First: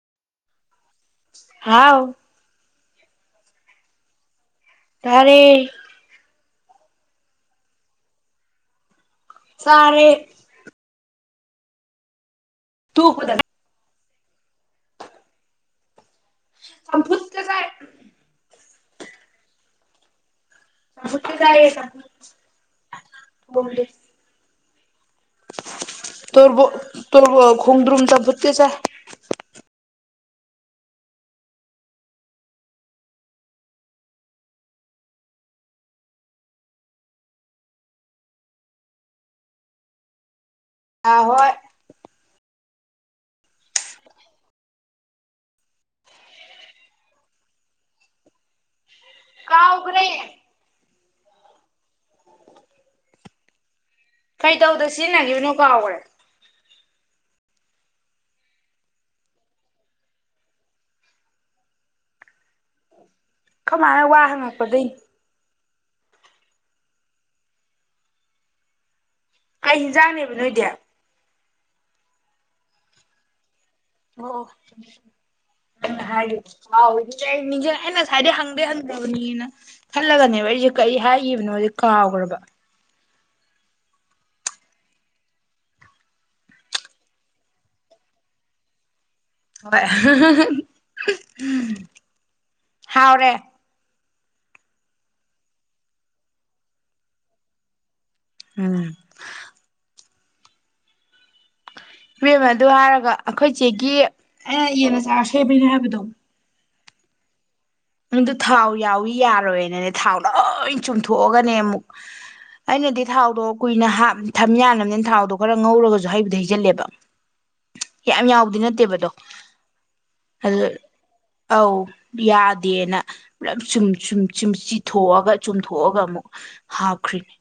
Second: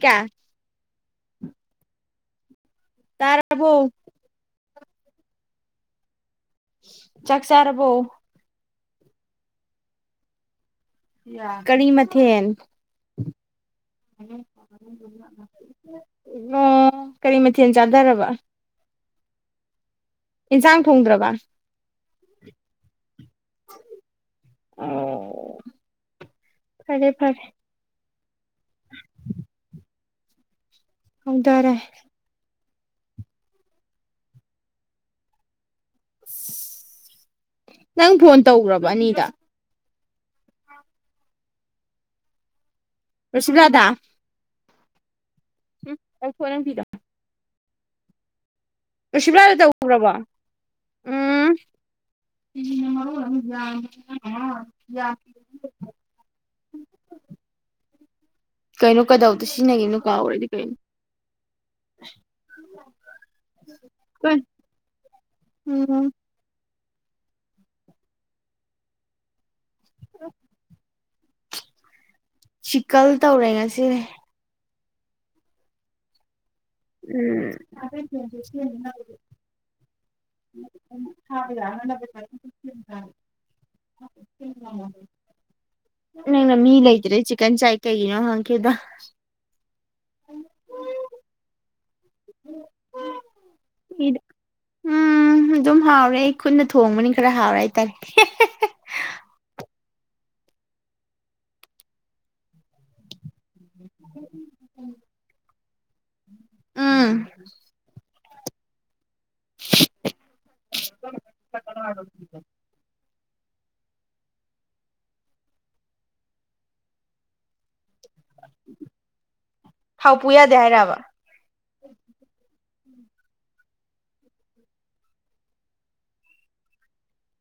ꯀꯌꯥ ꯍꯥꯎ ꯇꯔꯥꯕꯣ ꯇꯥꯔꯦ ꯆꯥꯛ ꯆꯥꯥꯔꯕꯣ ꯆꯥꯔꯦ ꯀꯔꯤ ꯃꯊꯦꯟ ꯇꯣꯛꯃꯗ ꯉꯥꯏ ꯑꯣ ꯀꯔꯤ ꯆꯝꯐꯨꯠꯀ ꯆꯥꯏ ꯃꯊꯦꯜ ꯆꯥꯗꯔꯕꯥ ꯏꯟꯁꯥꯡ ꯊꯣꯡꯗ꯭ꯔꯕ ꯆꯝꯐꯨꯠꯀ ꯂꯥꯏꯔꯤ ꯆꯝꯐꯨꯠ ꯃꯨꯟꯗꯦ ꯑꯣ ꯇꯣꯔꯕꯣꯠ ꯐꯔꯦ ꯐꯔꯦ ꯇꯣꯔꯕꯣꯠ ꯈꯣꯡꯗ꯭ꯔꯨꯨꯝ ꯆꯝꯐꯨꯠꯀ ꯆꯥꯏ ꯍꯥꯎꯗꯔꯦ ꯅꯪ ꯐꯣꯟ ꯇꯧꯒ꯭ꯔꯕ ꯑꯅꯤꯗ ꯑꯥ ꯍꯣꯏ ꯔꯣꯁꯤꯂꯥꯗ ꯎꯝ ꯑꯩ ꯐꯣ ꯅꯪ ꯐꯤꯗꯣ ꯔꯣꯁꯤꯂꯥꯗ ꯀꯥꯎꯒ꯭ꯔꯦ ꯇꯧꯒ꯭ꯔꯕꯣ ꯎꯝ ꯆꯤꯅꯤꯅ ꯃꯔꯣꯟꯃ ꯌꯥꯝꯕꯅꯦ ꯀꯩꯗꯧꯗ ꯁꯤꯖꯤꯟꯅꯒꯤꯕꯅꯣ ꯀꯥꯎꯒꯔꯦ ꯀꯩꯅꯣ ꯀꯗꯧꯗ ꯁꯤꯖꯤꯟꯅꯒꯤꯅꯣ ꯀꯥꯎꯒꯔꯦꯗꯤ ꯀꯩꯅꯣ ꯈꯣꯃꯥꯅ ꯋꯥ ꯍꯪꯉꯛꯄ ꯑꯗꯨꯏꯅꯤ ꯎꯝ ꯀꯩ ꯍꯦꯟꯖꯥꯡꯅꯦꯕ ꯅꯣꯏꯗꯤ ꯆꯤꯛꯀꯜ ꯇꯧꯔꯦ ꯉꯁꯤꯒꯤ ꯅꯪꯅ ꯍꯥꯏꯗꯨꯏꯗꯣ ꯑꯥꯎ ꯅꯤꯡꯖꯪꯉꯦ ꯎꯝ ꯅꯤꯡꯖꯪꯉꯦ ꯑꯩꯅ ꯉꯁꯥꯏꯗꯩ ꯍꯪꯗꯤ ꯍꯪꯒ꯭ꯔꯕꯅꯦꯅ ꯈꯜꯂꯒꯅꯦꯕ ꯑꯩꯖꯦ ꯀꯩ ꯍꯥꯏꯒꯤꯕꯅꯣ ꯖꯦ ꯀꯥꯎꯒ꯭ꯔꯕ [unintelligible] ꯅꯪꯅ ꯃꯤ ꯂꯩꯇ꯭ꯔꯦ ꯆꯤꯛꯀꯟ ꯆꯥꯏ ꯀꯩꯒꯤꯅꯣ ꯍꯪꯉꯛꯈꯤꯕꯗꯣ ꯍꯣꯏ ꯍ ꯍ ꯍ ꯏꯗ ꯎꯝ ꯑꯗꯨꯝ ꯍꯥꯎꯔꯦ ꯑꯩ ꯈꯨꯠꯅ ꯊꯣꯡꯕꯅꯤ ꯈꯔ ꯍꯥꯎꯔꯦ ꯍꯥꯏꯇꯥꯏꯔꯦ ꯑꯥ ꯏꯕꯦꯝꯃ ꯑꯗꯨ ꯍꯥꯏꯔꯒ ꯑꯈꯣꯏꯆꯦꯒꯤ ꯑꯩꯅ ꯌꯦꯟ ꯑꯆꯥꯔ ꯁꯦꯝꯕꯤꯅꯦ ꯍꯥꯏꯕꯗꯣ ꯎꯝ ꯃꯗꯨ ꯊꯥꯎ ꯌꯥꯎꯋꯤ ꯌꯥꯔꯣꯏꯑꯦꯅꯅꯦ ꯊꯥꯎ ꯂꯣꯏ ꯆꯨꯝꯊꯣꯛꯑꯒꯅꯦ ꯑꯃꯨꯛ ꯑꯩꯅꯗꯤ ꯊꯥꯎꯗꯣ ꯀꯨꯏꯅ ꯍꯥꯞ ꯊꯝ ꯌꯥꯅꯕꯅꯦꯅ ꯊꯥꯎꯗꯣ ꯈꯔ ꯉꯧꯔꯒꯖꯨ ꯍꯩꯕꯨꯗꯤ ꯍꯩꯖꯜꯂꯦꯕ ꯌꯥꯝ ꯌꯥꯎꯕꯗꯤ ꯅꯠꯇꯦꯕꯗꯣ ꯊꯥꯎꯄꯨ ꯌꯥꯗꯦ ꯑꯗꯨ ꯍꯥꯏꯔꯕ ꯑꯧ ꯌꯥ ꯗꯦꯅ ꯄꯨꯂꯞ ꯆꯨꯝ ꯆꯨꯝ ꯆꯨꯝ ꯆꯤꯊꯣꯛꯑꯒ ꯆꯨꯝꯊꯣꯛꯑꯒ ꯑꯃꯨꯛ ꯍꯥꯞꯈ꯭ꯔꯤꯅꯦ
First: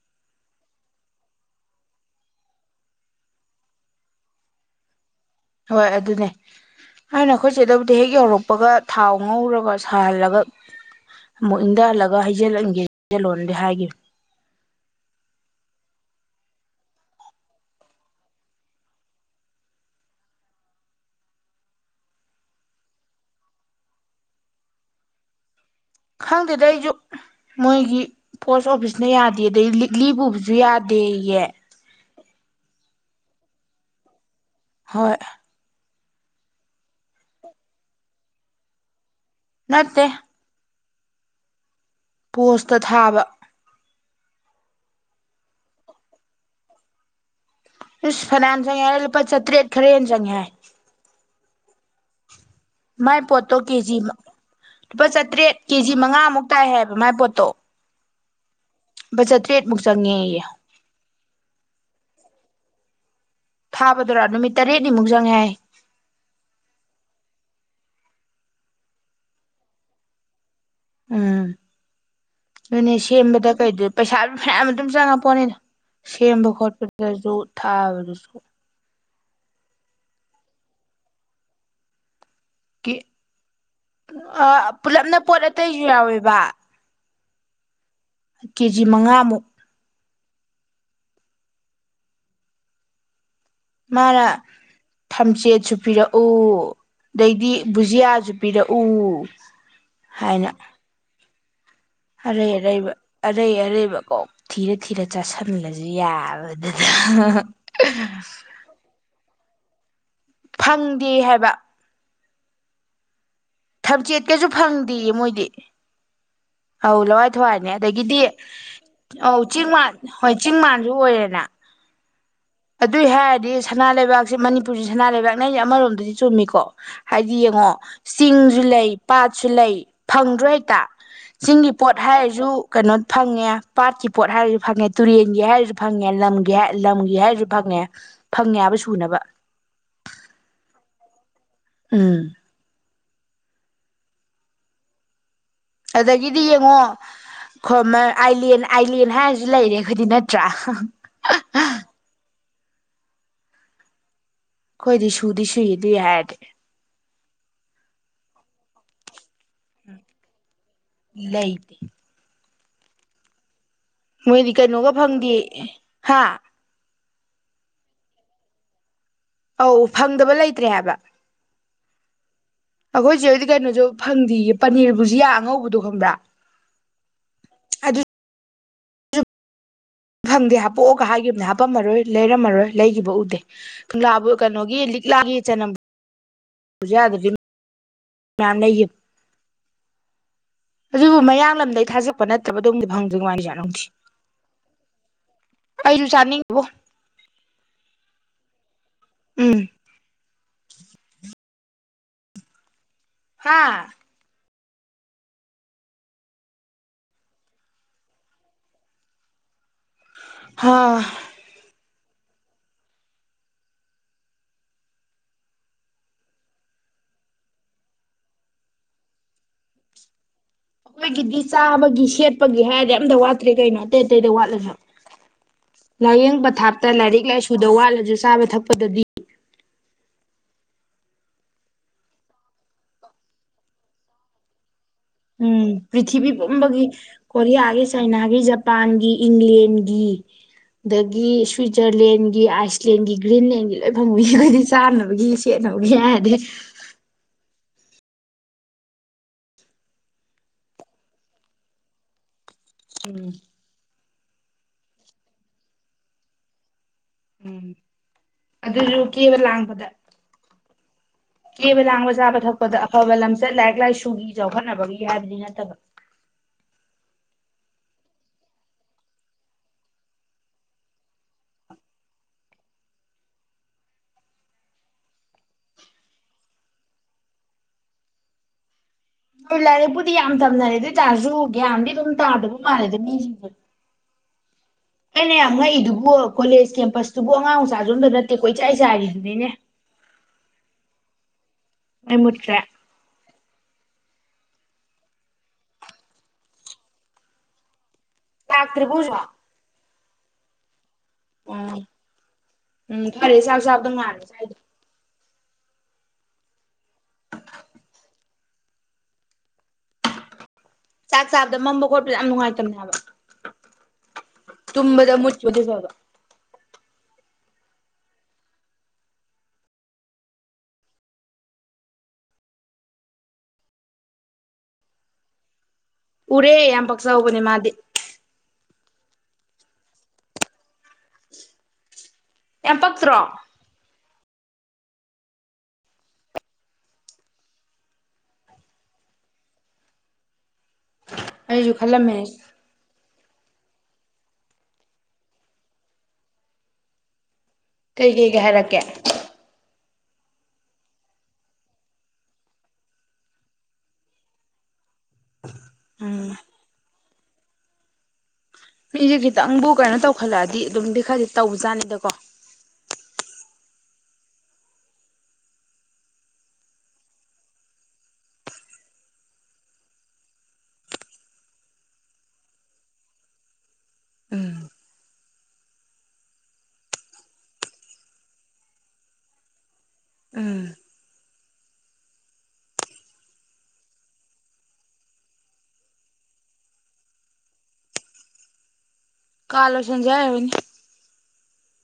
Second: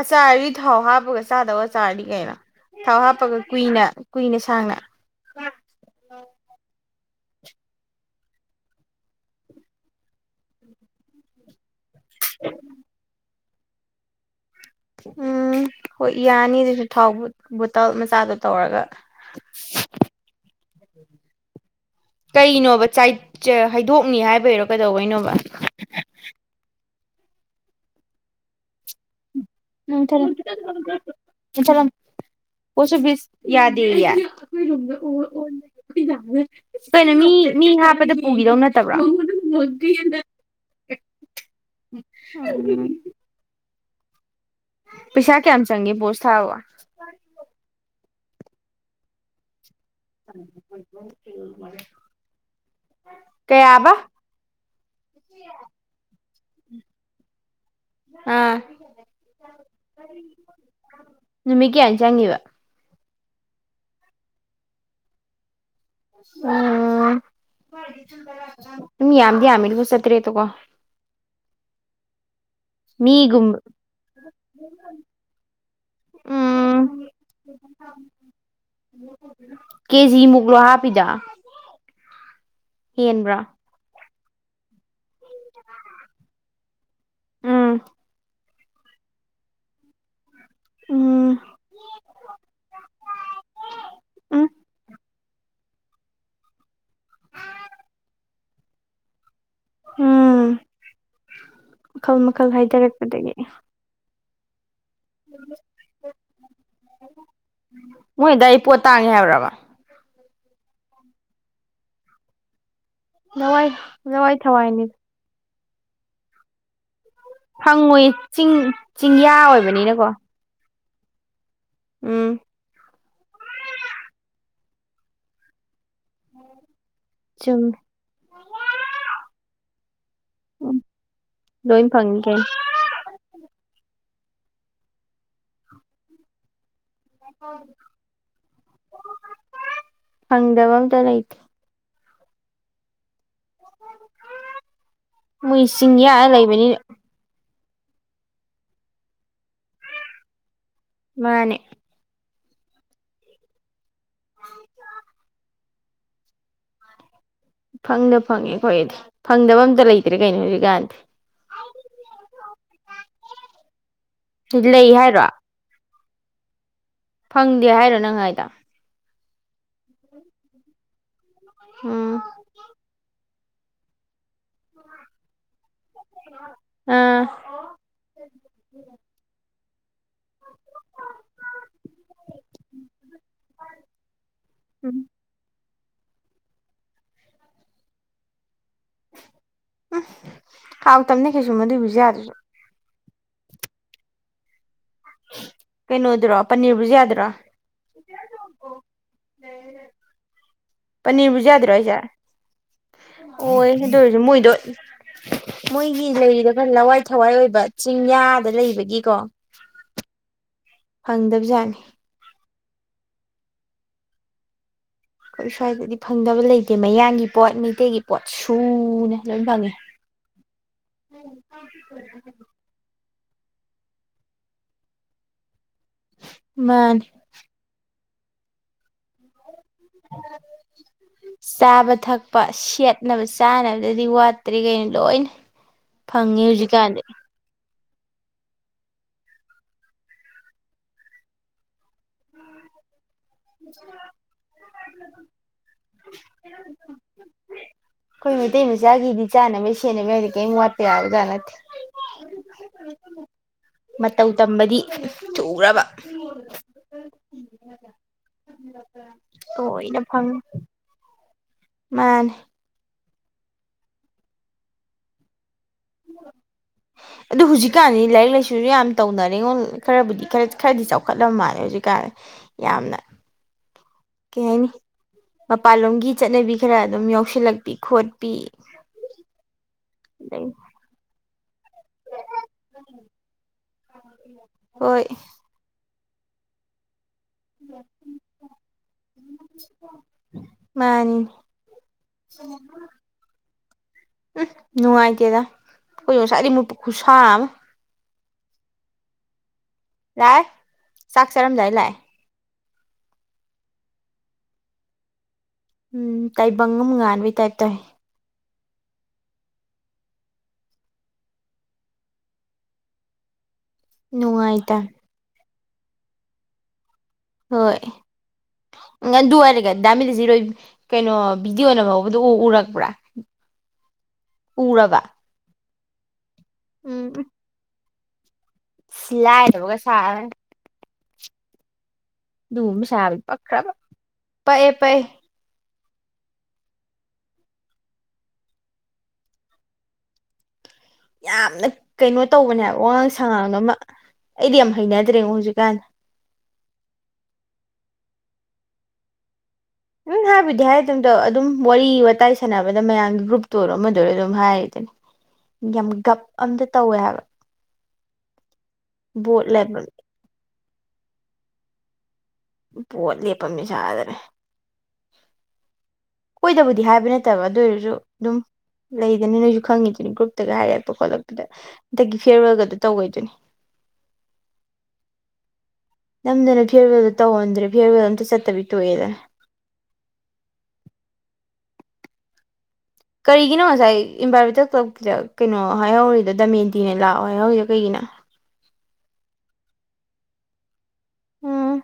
ꯑꯆꯥꯔꯗꯤ ꯊꯥꯎ ꯍꯥꯞꯄꯒ ꯆꯥꯗꯧ ꯑꯆꯥꯔꯅꯤ ꯀꯩꯅꯣ ꯊꯥꯎ ꯍꯥꯞꯄꯒ ꯀꯨꯏꯅ ꯀꯨꯏꯅ ꯁꯥꯡꯅ ꯍꯣꯏ ꯑꯗꯨꯅꯦ ꯑꯩꯅ ꯑꯈꯣꯏ ꯆꯦꯗꯕꯨꯗꯤ ꯍꯦꯛ ꯌꯧꯔꯛꯄꯒ ꯊꯥꯎ ꯉꯧꯔꯒ ꯁꯥꯍꯜꯂꯒ ꯃꯨꯠ ꯏꯪꯗꯍꯜꯂꯒ ꯍꯩꯖꯤꯜꯍꯟꯒꯦ ꯍꯩꯖꯜꯂꯣꯅꯗꯤ ꯍꯥꯏꯒꯤꯕꯅꯦ ꯎꯝ ꯍꯣꯏ ꯌꯥꯅꯤ ꯑꯗꯨꯁꯨ ꯊꯥꯎ ꯕꯨ ꯕꯨꯇꯜ ꯃꯆꯥꯗꯣ ꯇꯧꯔꯒ [inaudible] ꯀꯩꯅꯣꯕ ꯆꯥꯏ ꯍꯩꯗꯣꯛꯅꯤ ꯍꯥꯏꯕꯩꯔ ꯀꯗꯧꯕꯩꯅꯣꯕ ꯈꯪꯗꯦꯗ ꯑꯩꯖꯨ ꯃꯣꯏꯒꯤ ꯄꯣꯁ ꯑꯣꯐꯤꯁꯅ ꯌꯥ ꯅꯨꯡꯊꯤꯜ ꯀꯦꯟꯊꯂꯝ ꯄꯣꯁ ꯑꯣꯐꯤꯁ ꯌꯥꯗꯦ ꯌꯦ ꯍꯣꯏ ꯀꯩꯅꯣ ꯃꯤ ꯃꯤ ꯍꯥꯞꯄꯗ ꯄꯨꯒꯤꯗꯧ ꯅꯠꯇꯕ꯭ꯔꯣ ꯎꯝ ꯅꯠꯇꯦ ꯄꯣꯁꯇ ꯊꯥꯕ ꯄꯩꯁꯥ ꯀꯌꯥꯝ ꯆꯪꯒꯦ ꯄꯣꯁ ꯊꯥꯔꯨꯕ ꯏꯁ ꯐꯅꯥꯟ ꯆꯣꯉꯦꯍꯦ ꯂꯨꯄꯥ ꯆꯠꯇ꯭ꯔꯦꯠ [unintelligible] ꯃꯥꯏ ꯄꯣꯠꯇꯣ ꯀꯌꯥꯕ ꯀꯦꯖꯤ ꯃ ꯂꯨꯄꯥ ꯆꯥꯇ꯭ꯔꯦꯠ ꯀꯦ ꯖꯤ ꯃꯉꯥꯃꯨꯛ ꯇꯥꯏ ꯍꯥꯏꯕ ꯃꯥꯏ ꯄꯣꯠꯇꯣ ꯑꯥ ꯂꯨꯄꯥ ꯆꯥꯇ꯭ꯔꯦꯠꯃꯨꯛ ꯆꯪꯉꯦꯌꯦ ꯅꯨꯃꯤꯠ ꯀꯌꯥꯅꯤ ꯆꯪꯉꯤꯕ ꯊꯥꯕꯗꯨꯔꯥ ꯅꯨꯃꯤꯠ ꯇꯔꯦꯠꯅꯤꯃꯨꯛ ꯆꯪꯉꯦ ꯍꯥꯏ ꯎꯝ ꯃꯤ ꯌꯥꯝꯗꯤ ꯌꯥꯝꯃꯦ ꯂꯧꯄꯥ ꯆꯇ꯭ꯔꯦꯠꯇꯣꯀꯣ ꯎꯝ ꯑꯗꯨꯅꯦ ꯁꯦꯝꯕꯗ ꯃꯤꯒꯨꯝꯕ ꯀꯩꯗ ꯄꯩꯁꯥ ꯐꯅꯌꯥꯝ ꯑꯗꯨꯝ ꯆꯪꯉꯄꯣꯠꯅꯤꯗ ꯁꯦꯝꯕ ꯎꯝ ꯈꯣꯠꯄꯗꯨꯗꯁꯨ ꯊꯥꯕꯗꯁꯨ ꯀꯦꯖꯤꯃꯨꯛ ꯂꯣ ꯍꯥꯞꯄꯤꯗꯣ ꯀꯤ ꯍꯦꯟꯕ꯭ꯔꯥ ꯑ ꯄꯨꯂꯞꯅ ꯄꯣꯠ ꯑꯇꯩꯁꯨ ꯌꯥꯎꯋꯦꯕ ꯎꯝ ꯀꯦꯖꯤ ꯃꯉꯥꯃꯨꯛ ꯎꯝ ꯃꯥꯔꯥ ꯎꯝ ꯊꯝꯆꯦꯠꯁꯨ ꯄꯤꯔꯛꯎ ꯑꯗꯩꯗꯤ ꯕꯨꯖꯤꯌꯥꯁꯨ ꯄꯤꯔꯛꯎ ꯍꯥꯏꯅ ꯎꯝ ꯃꯈꯜ ꯃꯈꯜ ꯑꯔꯩ ꯑꯔꯩꯕ ꯍꯥꯏꯊꯔꯛꯄꯗꯒꯤ ꯑꯔꯩ ꯑꯔꯩꯕꯀꯣ ꯊꯤꯔ ꯊꯤꯔ ꯆꯥꯥꯁꯟꯂꯁꯨ ꯌꯥꯕꯗꯨꯗ ꯍꯍꯍ ꯃꯣꯏ ꯑꯗꯥꯏ [unintelligible] ꯐꯪꯗꯦ ꯍꯥꯏꯕ ꯂꯋꯥꯏ ꯊꯝꯆꯦꯠ ꯂꯋꯥꯏ ꯀꯥꯁꯨ ꯊꯋꯥꯏꯅꯤ ꯐꯪꯗꯦꯌꯦ ꯃꯣꯏꯗꯤ ꯂꯋꯥꯏ ꯊꯋꯥꯏꯅꯦ ꯐꯪꯉꯣꯏ ꯑꯗꯒꯤꯗꯤ ꯆꯤꯡ ꯆꯤꯡꯌꯥ ꯑꯎ ꯆꯤꯡ ꯃꯥꯟ ꯑꯣꯏꯕꯅꯤꯅꯀꯣ ꯍꯣꯏ ꯆꯤꯡ ꯃꯥꯟꯁꯨ ꯑꯣꯏꯔꯦꯅ ꯎꯝ ꯑꯗꯨꯏ ꯍꯥꯏꯔꯗꯤ ꯁꯅꯥ ꯂꯩꯕꯥꯛꯁꯦ ꯃꯅꯤꯄꯨꯔꯁꯦ ꯁꯅꯥ ꯂꯩꯕꯥꯛꯅꯦ ꯍꯥꯢꯁꯦ ꯑꯃꯔꯣꯝꯗꯗꯤ ꯆꯨꯝꯃꯤꯀꯣ ꯍꯥꯏꯗꯤ ꯌꯦꯡꯉꯣ ꯆꯨꯝꯃꯦ ꯆꯤꯡꯁꯨ ꯂꯩ ꯄꯥꯠꯁꯨ ꯂꯩ ꯐꯪꯗ꯭ꯔꯣ ꯍꯦꯛꯇ ꯎꯝ ꯆꯤꯡꯒꯤ ꯂꯣꯏ ꯄꯣꯠ ꯐꯪꯉꯤ ꯍꯥꯏꯔꯁꯨ ꯀꯩꯅꯣ ꯐꯪꯉꯦ ꯄꯥꯠꯀꯤ ꯄꯣꯠ ꯍꯥꯏꯔꯁꯨ ꯐꯪꯉꯦ ꯇꯨꯔꯦꯟꯒꯤ ꯍꯥꯏꯔꯁꯨ ꯐꯪꯉꯦ ꯂꯝꯒꯤ ꯂꯝꯒꯤ ꯍꯥꯏꯔꯁꯨ ꯐꯪꯉꯦ ꯐꯪꯉꯦ ꯍꯥꯏꯕ ꯁꯨꯅꯕ ꯐꯪꯗꯕ ꯑꯝꯇ ꯂꯩꯇꯦ ꯎꯝ ꯃꯣꯏ ꯆꯤꯡꯌꯥ ꯑꯗꯒꯤꯗꯤ ꯂꯩꯕꯅꯤꯅ ꯌꯦꯡꯉꯣ ꯈꯃꯔ ꯑꯥꯏꯂꯦꯟ ꯑꯥꯏꯂꯦꯟ ꯍꯥꯏꯔꯁꯨ ꯂꯩꯔꯦ ꯑꯩꯈꯣꯏꯗꯤ ꯅꯠꯇ꯭ꯔꯥ ꯃꯥꯅꯦ ꯑꯩꯈꯣꯏꯗꯤ ꯁꯨꯗꯤ ꯁꯨꯏ ꯑꯗꯨꯢ ꯍꯥꯏꯔꯗꯤ ꯐꯪꯗ ꯐꯪꯉꯦ ꯑꯩꯈꯣꯏꯗꯤ ꯐꯪꯗꯕ ꯑꯝꯇ ꯂꯩꯇ꯭ꯔꯦ ꯀꯩꯅꯣ ꯍꯧꯖꯤꯛꯀꯥꯟꯗꯤ ꯂꯩꯇꯦ ꯃꯣꯏꯗꯤ ꯂꯩ ꯀꯩꯅꯣꯒ ꯍꯥꯏꯔꯣ ꯐꯪꯗꯦ ꯍꯥ ꯐꯪꯗꯦ ꯍꯥꯏꯔꯣ ꯅꯪ ꯍꯥꯏꯗꯣ ꯑꯧ ꯐꯪꯗꯕ ꯂꯩꯇ꯭ꯔꯦ ꯍꯥꯏꯕ ꯑꯝ ꯑꯩꯈꯣꯏꯆꯦ ꯑꯣꯏꯗꯤ ꯀꯩꯅꯣꯁꯨ ꯐꯪꯗꯤꯌꯦ ꯄꯅꯤꯔꯕꯨꯖꯤꯌꯥ ꯑꯉꯧꯕꯗꯣ ꯈꯕ꯭ꯔꯥ ꯑꯗꯨ ꯎꯝ ꯐꯪꯗꯦ ꯍꯥꯄꯣꯛꯑꯣꯒ ꯍꯥꯏꯒꯤꯕꯅꯦ ꯍꯥꯄꯝꯃꯔꯣꯏ ꯂꯩꯔꯝꯃꯔꯣꯏ ꯂꯩꯒꯤꯕ ꯎꯗꯦ ꯀꯪꯂꯥꯕꯨ ꯀꯩꯅꯣꯒꯤ ꯎꯝ ꯂꯤꯛꯂꯥꯒꯤ ꯆꯅꯝ ꯕꯨꯖꯤꯌꯥꯗꯨꯖꯨ ꯂꯥ ꯑꯗꯨꯕꯨ ꯍꯥꯎꯇꯝꯅꯦ ꯀꯩꯁꯨ ꯃꯌꯥꯡ ꯃꯗꯨꯏ ꯂꯝꯗꯩ ꯊꯥꯖꯤꯜꯂꯛꯄ ꯕꯨꯖꯤꯌꯥꯗꯨꯁꯨ ꯅꯠꯇꯕꯗꯨꯝꯗꯤ ꯐꯪ [unintelligible] ꯀꯩꯅꯣꯗꯨꯔꯣ ꯄꯅꯤꯔ ꯕꯨꯖꯤꯌꯥꯗꯨꯔꯣ ꯎꯝ ꯖꯦ ꯍꯥ ꯑꯣꯢ ꯑꯗꯨ ꯑꯣꯢꯔꯁꯨ ꯃꯣꯏꯗꯣ ꯃꯣꯏꯒꯤ ꯂꯩꯔꯤꯗꯣ ꯈꯔ ꯂꯋꯥꯏ ꯊꯋꯥꯏ ꯑꯣꯏꯕ ꯆꯤꯡꯌꯥꯗ ꯂꯩꯕꯒꯤꯀꯣ ꯍꯥ ꯐꯪꯗꯕ ꯖꯥꯠꯅꯤ ꯈꯣꯏ ꯁ꯭ꯋꯥꯏꯗꯗꯤ ꯐꯪꯗꯕ ꯂꯩꯇꯦ ꯃꯌꯥꯡꯒꯤ ꯄꯣꯠ ꯃꯩꯇꯩꯒꯤ ꯄꯣꯠ ꯁꯨꯅ ꯂꯣꯏ ꯐꯪꯉꯦ [inaudible] ꯑꯈꯣꯏꯒꯤꯗꯤ ꯆꯥꯕꯒꯤ ꯁꯦꯠꯄꯒꯤ ꯍꯥꯏꯔꯗꯤ ꯑꯝꯇ ꯋꯥꯠꯇ꯭ꯔꯦ ꯀꯩꯅꯣ ꯑꯇꯩ ꯑꯇꯩꯗ ꯋꯥꯠꯂꯖꯨ ꯂꯥꯏꯌꯦꯡ ꯄꯊꯥꯞꯇ ꯃꯥꯅꯤ ꯂꯥꯏꯔꯤꯛ ꯂꯥꯏꯁꯨꯗ ꯋꯥꯠꯂꯖꯨ ꯆꯥꯕ ꯊꯛꯄꯗꯗꯤ [unintelligible] ꯆꯥꯕ ꯊꯛꯄ ꯁꯦꯠꯅꯕ ꯆꯥꯅꯕꯗꯗꯤ ꯋꯥꯠꯇ꯭ꯔꯦ ꯀꯩꯅꯣ ꯂꯣꯏꯅ ꯎꯝ ꯄ꯭ꯔꯤꯊꯤꯕꯤ ꯐꯪꯉꯦ ꯄꯨꯝꯕꯒꯤ ꯍꯧꯖꯤꯛꯀꯥꯟꯗꯤ ꯀꯣꯔꯤꯌꯥꯒꯤ ꯆꯥꯏꯅꯥꯒꯤ ꯖꯄꯥꯟꯒꯤ ꯏꯪꯂꯦꯟꯒꯤ ꯑꯗꯒꯤ ꯁ꯭ꯋꯤꯖꯔꯂꯦꯟꯒꯤ ꯑꯥꯏꯁꯂꯦꯟꯒꯤ ꯒ꯭ꯔꯤꯟꯂꯦꯟꯒꯤ ꯂꯣꯏ ꯐꯪꯕꯩ ꯑꯩꯈꯣꯏꯗꯤ ꯆꯥꯅꯕꯒꯤ ꯁꯦꯠꯅꯕꯒꯤ ꯍꯥꯏꯔꯗꯤ ꯈꯣꯏ ꯃꯩꯇꯩ ꯃꯆꯥꯒꯤꯗꯤ ꯆꯥꯅꯕ ꯁꯦꯟꯅꯕꯩ ꯍꯥꯏꯗꯤ ꯀꯩꯌꯝ ꯋꯥꯠꯇꯦ ꯍꯥꯏꯕꯖꯥ ꯅꯠꯇꯦ ꯎꯝ ꯃꯇꯧ ꯇꯝꯕꯗꯤ ꯊꯨꯒ꯭ꯔꯕ ꯎꯝ ꯑꯗꯨꯁꯨ ꯀꯦꯕ ꯂꯥꯡꯕꯗ ꯂꯣꯏꯅ ꯐꯪꯉꯤ ꯀꯦꯕ ꯂꯥꯡꯕ ꯆꯥꯕ ꯊꯛꯄꯗ ꯑꯐꯕ ꯂꯝꯆꯠ ꯂꯥꯏꯔꯤꯛ ꯂꯥꯏꯁꯨꯒꯤ ꯆꯥꯎꯈꯠꯅꯕꯒꯤ ꯍꯥꯏꯕꯗꯤ ꯅꯠꯇꯕ [inaudible] ꯑꯗꯨ ꯍꯧꯖꯤꯛꯀꯥꯟꯗꯤ ꯂꯥꯏꯔꯤꯛ ꯂꯥꯏꯁꯨꯖꯨ ꯌꯥꯝꯅ ꯇꯧꯅꯔꯉꯣ ꯈꯔꯕꯨꯗꯤ ꯈꯔ ꯈꯔꯗꯤ ꯆꯥꯎꯈꯠꯂꯕ ꯃꯥꯜꯂꯦ ꯍꯧꯖꯤꯛꯀꯥꯟ ꯌꯥꯝꯅ ꯀꯩ ꯍꯥꯏꯅꯤ ꯃꯄꯥꯟꯂꯣꯝꯒꯤ ꯆꯠꯅꯕꯤ ꯈꯔ ꯑꯗꯨꯝ ꯌꯥꯎꯁꯤꯜꯂꯛꯄꯤ ꯈꯣꯠꯄꯤ ꯍꯣꯏ ꯂꯥꯏꯔꯛꯄꯨꯗꯤ ꯌꯥꯝ ꯑꯗꯩ ꯇꯝꯅꯔꯦ ꯑꯗꯨꯏ ꯇꯥꯔꯖꯨ ꯌꯥꯟꯗꯤ ꯑꯗꯨꯝ ꯇꯥꯗꯕ ꯃꯥꯜꯂꯦꯗ ꯃꯤꯖꯤꯡꯖꯦ ꯍꯣꯏ ꯑꯩꯅ ꯌꯥꯝ ꯉꯛꯏꯗꯨꯕꯨ ꯕꯨ ꯀꯣꯂꯦꯖ ꯀꯦꯝꯄꯁꯇꯨꯕꯨ ꯑꯉꯥꯡ ꯃꯆꯥꯖꯨ ꯑꯝꯇ ꯅꯠꯇꯦ ꯀꯣꯏꯆꯥꯏ ꯆꯥꯏꯔꯤꯗꯨꯅꯤꯅꯦ ꯃꯥꯟꯅꯤꯅꯦ ꯃꯩ ꯃꯨꯠꯈ꯭ꯔꯦ ꯎꯝ ꯅꯨꯡꯉꯥꯏꯇꯦꯗ ꯈꯣꯏ ꯉꯁꯥꯏꯗꯩ ꯃꯨꯠꯄ ꯈꯨꯁꯥ ꯑꯃ ꯂꯥꯛꯇ꯭ꯔꯤꯕꯣ ꯍꯧꯖꯤꯛꯐꯥꯎ ꯂꯥꯏꯑꯦ ꯆꯥꯛ ꯆꯔꯝꯗꯥꯏ ꯑꯥ ꯂꯥꯛꯑꯦ ꯎꯝ ꯐꯔꯦ ꯆꯥꯛ ꯆꯥꯕꯗ ꯉꯥꯟꯅ ꯆꯥꯏꯗꯣ ꯎꯝ ꯇꯥꯏꯕꯪꯉꯝ ꯉꯥꯟꯕꯩ ꯇꯥꯏꯞ ꯇꯧꯑꯦ ꯆꯥꯛ ꯆꯥꯕꯗ ꯃꯝꯕ ꯈꯣꯠꯄꯖꯦ ꯌꯥꯝ ꯅꯨꯡꯉꯥꯏꯇꯕꯅꯦ ꯍꯥꯏꯕ ꯅꯨꯡꯉꯥꯏꯗ ꯌꯣꯠꯇꯤ ꯐꯕ ꯍꯣꯏ ꯎꯝ ꯑꯗꯨ ꯑꯣꯏꯔꯒ ꯗꯥꯃꯤꯗꯖꯤꯠꯍꯣꯏ ꯀꯩꯅꯣ ꯚꯤꯗꯤꯑꯣ ꯅꯝꯍꯧꯕꯗꯣ ꯎ ꯎꯔꯛꯄ꯭ꯔꯥ ꯎꯔꯒ ꯎꯔꯦ ꯌꯥꯝ ꯄꯛꯆꯍꯧꯕꯅꯦ ꯃꯥꯗꯤ ꯁꯤ ꯂꯥꯏꯔꯕꯒ ꯁꯥꯔ [inaudible] ꯌꯥꯝ ꯑꯗꯨꯒꯨꯝꯕ ꯄꯛꯇ꯭ꯔꯣ ꯁꯥꯕꯗꯤ ꯄꯛꯈ꯭ꯔꯕ ꯄꯛꯑꯦ ꯄꯛꯑꯦ ꯌꯥꯝꯅ ꯑꯩꯁꯨ ꯈꯜꯂꯝꯃꯦ ꯀꯩꯅꯣ ꯇꯧꯕꯅꯦ ꯍꯥꯏꯕ ꯋꯥꯉꯥꯡ ꯁꯥ ꯁꯉꯥꯡ ꯗꯣ ꯑꯃ ꯑꯩꯗꯤ ꯌꯥꯝ ꯍꯩꯅꯗ꯭ꯔꯦꯉꯣ ꯍꯧꯖꯤꯛꯀꯥꯟ ꯀꯩ ꯒꯩꯒ ꯍꯥꯏꯔꯛꯀꯦ ꯎꯝ ꯍꯥꯏꯕꯨꯗꯤ ꯍꯥꯏꯗꯦꯝ ꯑꯗꯣ ꯑꯗꯨꯝ ꯋꯥꯔꯤ ꯋꯥꯇꯥꯏ ꯁꯥꯟꯅꯕꯗ ꯃꯌꯥꯝꯒꯤ ꯒ꯭ꯔꯨꯞꯇ ꯑꯣꯏꯔꯣ ꯑꯃꯗ ꯑꯣꯏꯔꯣ ꯑꯗꯨꯝ ꯍꯥꯏꯔꯤꯗꯨꯅꯤ ꯌꯥꯝ ꯒꯞ ꯎꯝ ꯑꯝꯗ ꯇꯧꯋꯦ ꯍꯥꯏꯕ ꯃꯤꯖꯦ ꯕꯣꯠ ꯈꯤꯇꯪꯕꯨ ꯂꯦꯞꯄ ꯀꯩꯅꯣ ꯇꯧꯈꯠꯂꯛꯑꯗꯤ ꯑꯗꯨꯝꯗꯤ ꯈꯔꯗꯤ ꯇꯧꯕꯖꯥꯠꯅꯤꯗꯀꯣ ꯚꯣꯠ ꯂꯦꯞꯄꯝꯅꯤ ꯁꯥꯗꯅ ꯑꯈꯣꯏꯗꯕꯨꯗꯤ ꯍꯥꯏꯕ ꯅꯠꯇꯕ ꯑꯗꯨ ꯑꯣꯏꯔꯖꯨ ꯑꯗꯨꯝ ꯂꯩꯗꯅ ꯅꯣꯏꯖꯨ ꯈꯪꯉꯤꯗꯨꯅꯤ ꯒ꯭ꯔꯨꯞꯇꯒ ꯍꯥꯏꯔꯛꯄ ꯈꯣꯠꯂꯛꯄꯗ ꯑꯗꯒꯤ ꯐꯤꯌꯔꯋꯦꯜꯒꯗꯣ ꯇꯧꯋꯤꯗꯨꯅꯤ [inaudible] ꯎꯝ ꯅꯝꯗꯅ ꯐꯤꯌꯔꯋꯦꯜꯗꯣ ꯇꯧꯍꯟꯗ꯭ꯔꯦ ꯐꯤꯌꯔꯋꯦꯜ ꯑꯝꯇ ꯆꯠꯇꯕꯤ ꯇꯣꯛꯑꯦꯗꯅꯥ ꯎꯝ ꯀꯩꯒꯤꯅꯣ ꯉꯁꯥꯏ ꯏꯝꯕꯥꯏꯃꯦꯟꯇꯦꯜ ꯀ꯭ꯂꯀꯤꯗ ꯀꯩꯅꯣ ꯍꯥꯏꯍꯧꯔꯤꯗꯣ ꯗꯃꯦꯟꯇꯤꯅ ꯂꯥꯛꯑꯣ ꯍꯥꯏꯍꯧꯔꯤꯗꯣ ꯀꯩꯒꯤꯅꯣ [inaudible] ꯀꯥ ꯂꯣꯏꯁꯟꯖꯦ ꯍꯥꯏ ꯑꯣꯏꯔꯤꯅꯤ ꯎꯝ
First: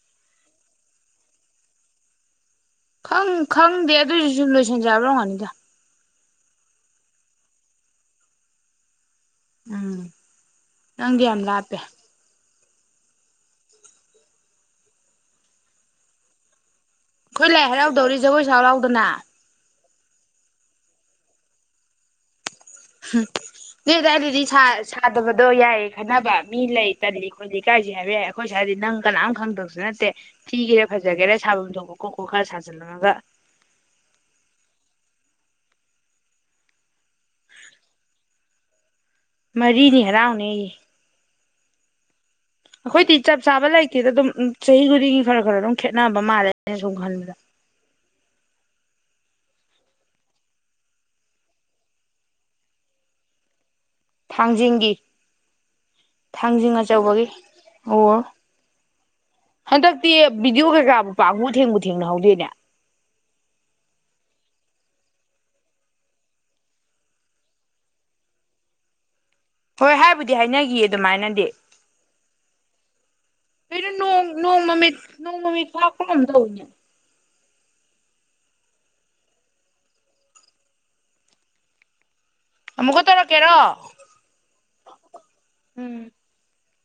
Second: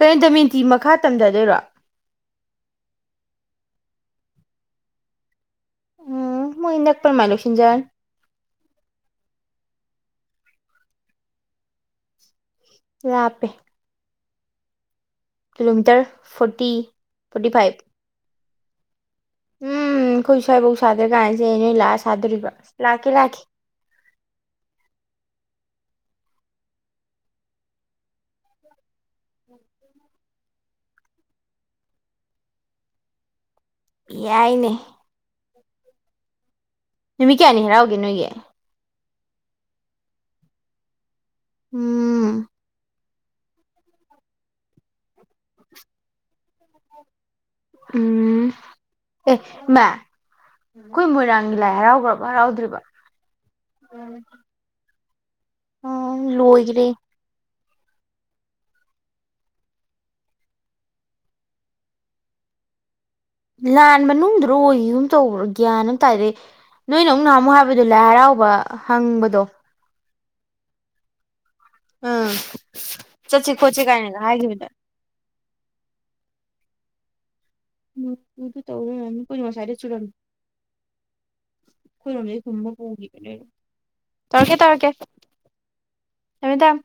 ꯀꯩꯅꯣ ꯗꯃꯦꯟꯇꯤ ꯃꯈꯥ ꯇꯝꯊꯗꯣꯏꯔꯣ ꯈꯪ ꯈꯪꯗꯦ ꯑꯗꯨꯏꯖꯨ ꯁꯨꯝ ꯂꯣꯏꯁꯟꯖꯦ ꯍꯥꯏꯕ ꯑꯣꯏꯔꯝꯒꯅꯤꯗꯥ ꯎꯝ ꯃꯣꯏꯅꯛꯄ ꯃꯥꯏ ꯂꯣꯏꯁꯤꯟꯖꯔꯅꯤ ꯎꯝ ꯅꯪꯗꯤ ꯌꯥꯝ ꯂꯥꯞꯄꯦ ꯂꯥꯞꯄꯦ ꯀꯤꯂꯣꯃꯤꯇꯔ ꯐꯣꯔꯇꯤ ꯑꯈꯣꯏ ꯐꯣꯔꯇꯤ ꯂꯥꯏ ꯐꯥꯏꯚ ꯍꯔꯥꯎꯗꯧꯔꯤ ꯖꯒꯣꯏ ꯁꯥꯎ ꯂꯥꯎꯗꯅꯥ ꯎꯝ ꯑꯈꯣꯏ ꯁ꯭ꯋꯥꯏꯕꯣꯛ ꯁꯥꯗ꯭ꯔꯀꯥꯟꯁꯤꯗ ꯅꯣꯏ ꯂꯥꯛꯑ ꯁꯥꯗꯣꯔꯤꯕ ꯂꯥꯛꯀꯦ ꯍꯨꯝ ꯂꯥꯛꯀꯦ ꯅꯣꯏ ꯑꯗꯥꯏꯗꯗꯤ ꯁꯥ ꯁꯥꯗꯕꯗꯣ ꯌꯥꯏꯌꯦ ꯈꯟꯅꯕ ꯃꯤ ꯂꯩ ꯇꯜꯂꯤ ꯈꯣꯠꯂꯤ ꯏꯀꯥꯏꯖꯩ ꯍꯥꯏꯕ ꯌꯥꯏ ꯑꯩꯈꯣꯏ ꯁꯥꯏꯗꯗꯤ ꯅꯪ ꯀꯅꯥꯝ ꯈꯪꯗꯧꯁꯨ ꯅꯠꯇꯦ ꯊꯤꯒꯦꯔ ꯐ ꯐꯖꯒꯦꯔ ꯁꯥꯕꯝ ꯊꯣꯛꯄ ꯀꯣꯛ ꯀꯣꯛ ꯈꯔ ꯁꯥꯖꯜꯂꯨꯔꯒ ꯌꯥꯏꯅꯦ ꯅꯨꯃꯤꯠ ꯀꯌꯥꯅꯤ ꯍꯔꯥꯎꯒꯦ ꯅꯣꯏꯒꯤ ꯃꯔꯤꯅꯤ ꯍꯔꯥꯎꯅꯦꯌꯦ ꯎꯝ ꯈꯣꯏꯗꯤ ꯆꯞ ꯆꯥꯕ ꯂꯩꯇꯦꯗ ꯑꯗꯨꯝ ꯆꯍꯤ ꯈꯨꯗꯤꯡꯒꯤ ꯈꯔ ꯈꯔ ꯑꯗꯨꯝ ꯈꯦꯠꯅꯕ ꯃꯥꯜꯂꯦ ꯑꯩꯅ ꯁꯨꯝ ꯈꯟꯕꯗ ꯎꯝ ꯑꯦ ꯏꯃꯥ ꯈꯣꯏ ꯃꯣꯏꯔꯥꯡꯒꯤ ꯂꯥꯏ ꯍꯔꯥꯎꯒ꯭ꯔꯕ ꯍꯔꯥꯎꯗ꯭ꯔꯤꯕ ꯊꯥꯡꯖꯤꯡꯒꯤ ꯎꯝ ꯊꯥꯡꯖꯤꯡ ꯂꯣꯏꯈ꯭ꯔꯦ ꯑꯆꯧꯕꯒꯤ ꯑꯣ [inaudible] ꯍꯟꯗꯛꯇꯤ ꯚꯤꯗꯤꯑꯣ ꯀꯩꯀꯥꯕꯨ ꯄꯥꯛꯕꯨ ꯊꯦꯡꯕꯨ ꯊꯦꯡꯅꯍꯧꯗꯦꯅꯦ ꯂꯥꯟ ꯃꯅꯨꯡꯗ꯭ꯔꯣ ꯑꯣꯏꯒꯤꯒꯨꯝ ꯇꯧꯕ꯭ꯔꯥ ꯒ꯭ꯌꯥꯟ ꯑꯃ ꯇꯗꯦ ꯅꯣꯏꯅ ꯑꯃꯨꯛ ꯅꯍꯝꯃꯨꯛ ꯍꯥꯏꯕꯗꯣ ꯂꯥꯏ ꯍꯔꯥꯎꯕ ꯍꯪꯕꯗꯣ ꯍꯣꯏ ꯍꯥꯏꯕꯨꯗꯤ ꯍꯥꯏꯅꯒꯤꯌꯦ ꯑꯗꯨꯃꯥꯏꯅꯗꯤ ꯑꯥ ꯆꯠꯁꯦ ꯈꯣꯠꯁꯦ ꯀꯩꯅꯣ ꯀꯥꯏꯅꯒ ꯅꯣꯡ ꯅꯣꯡ ꯍꯥꯏꯈꯤꯕꯗ ꯃꯃꯤꯠ ꯅꯣꯡꯃꯃꯤꯠ ꯈꯥꯛꯄ꯭ꯔ ꯀꯩꯅꯣꯝ ꯇꯧꯏꯅꯦ ꯑꯗꯨ ꯇꯧꯔꯤ ꯑꯣꯏꯔꯝꯅꯤ ꯑꯩꯈꯣꯏꯖꯨ ꯉꯁꯥꯏꯗ ꯆꯨꯔꯝꯃꯤ ꯑꯩꯈꯣꯏꯔꯣꯝꯗꯗꯤ ꯍꯨꯝꯃ ꯑꯃꯨꯛꯀ ꯄꯨꯒꯤꯕꯅꯤ ꯅꯣꯏꯗ ꯇꯧꯔꯛꯀꯦꯔꯣ ꯇꯧꯔꯛꯀꯦ ꯇꯧꯔꯛꯀꯦ ꯎꯝ ꯊꯃꯦ ꯊꯝ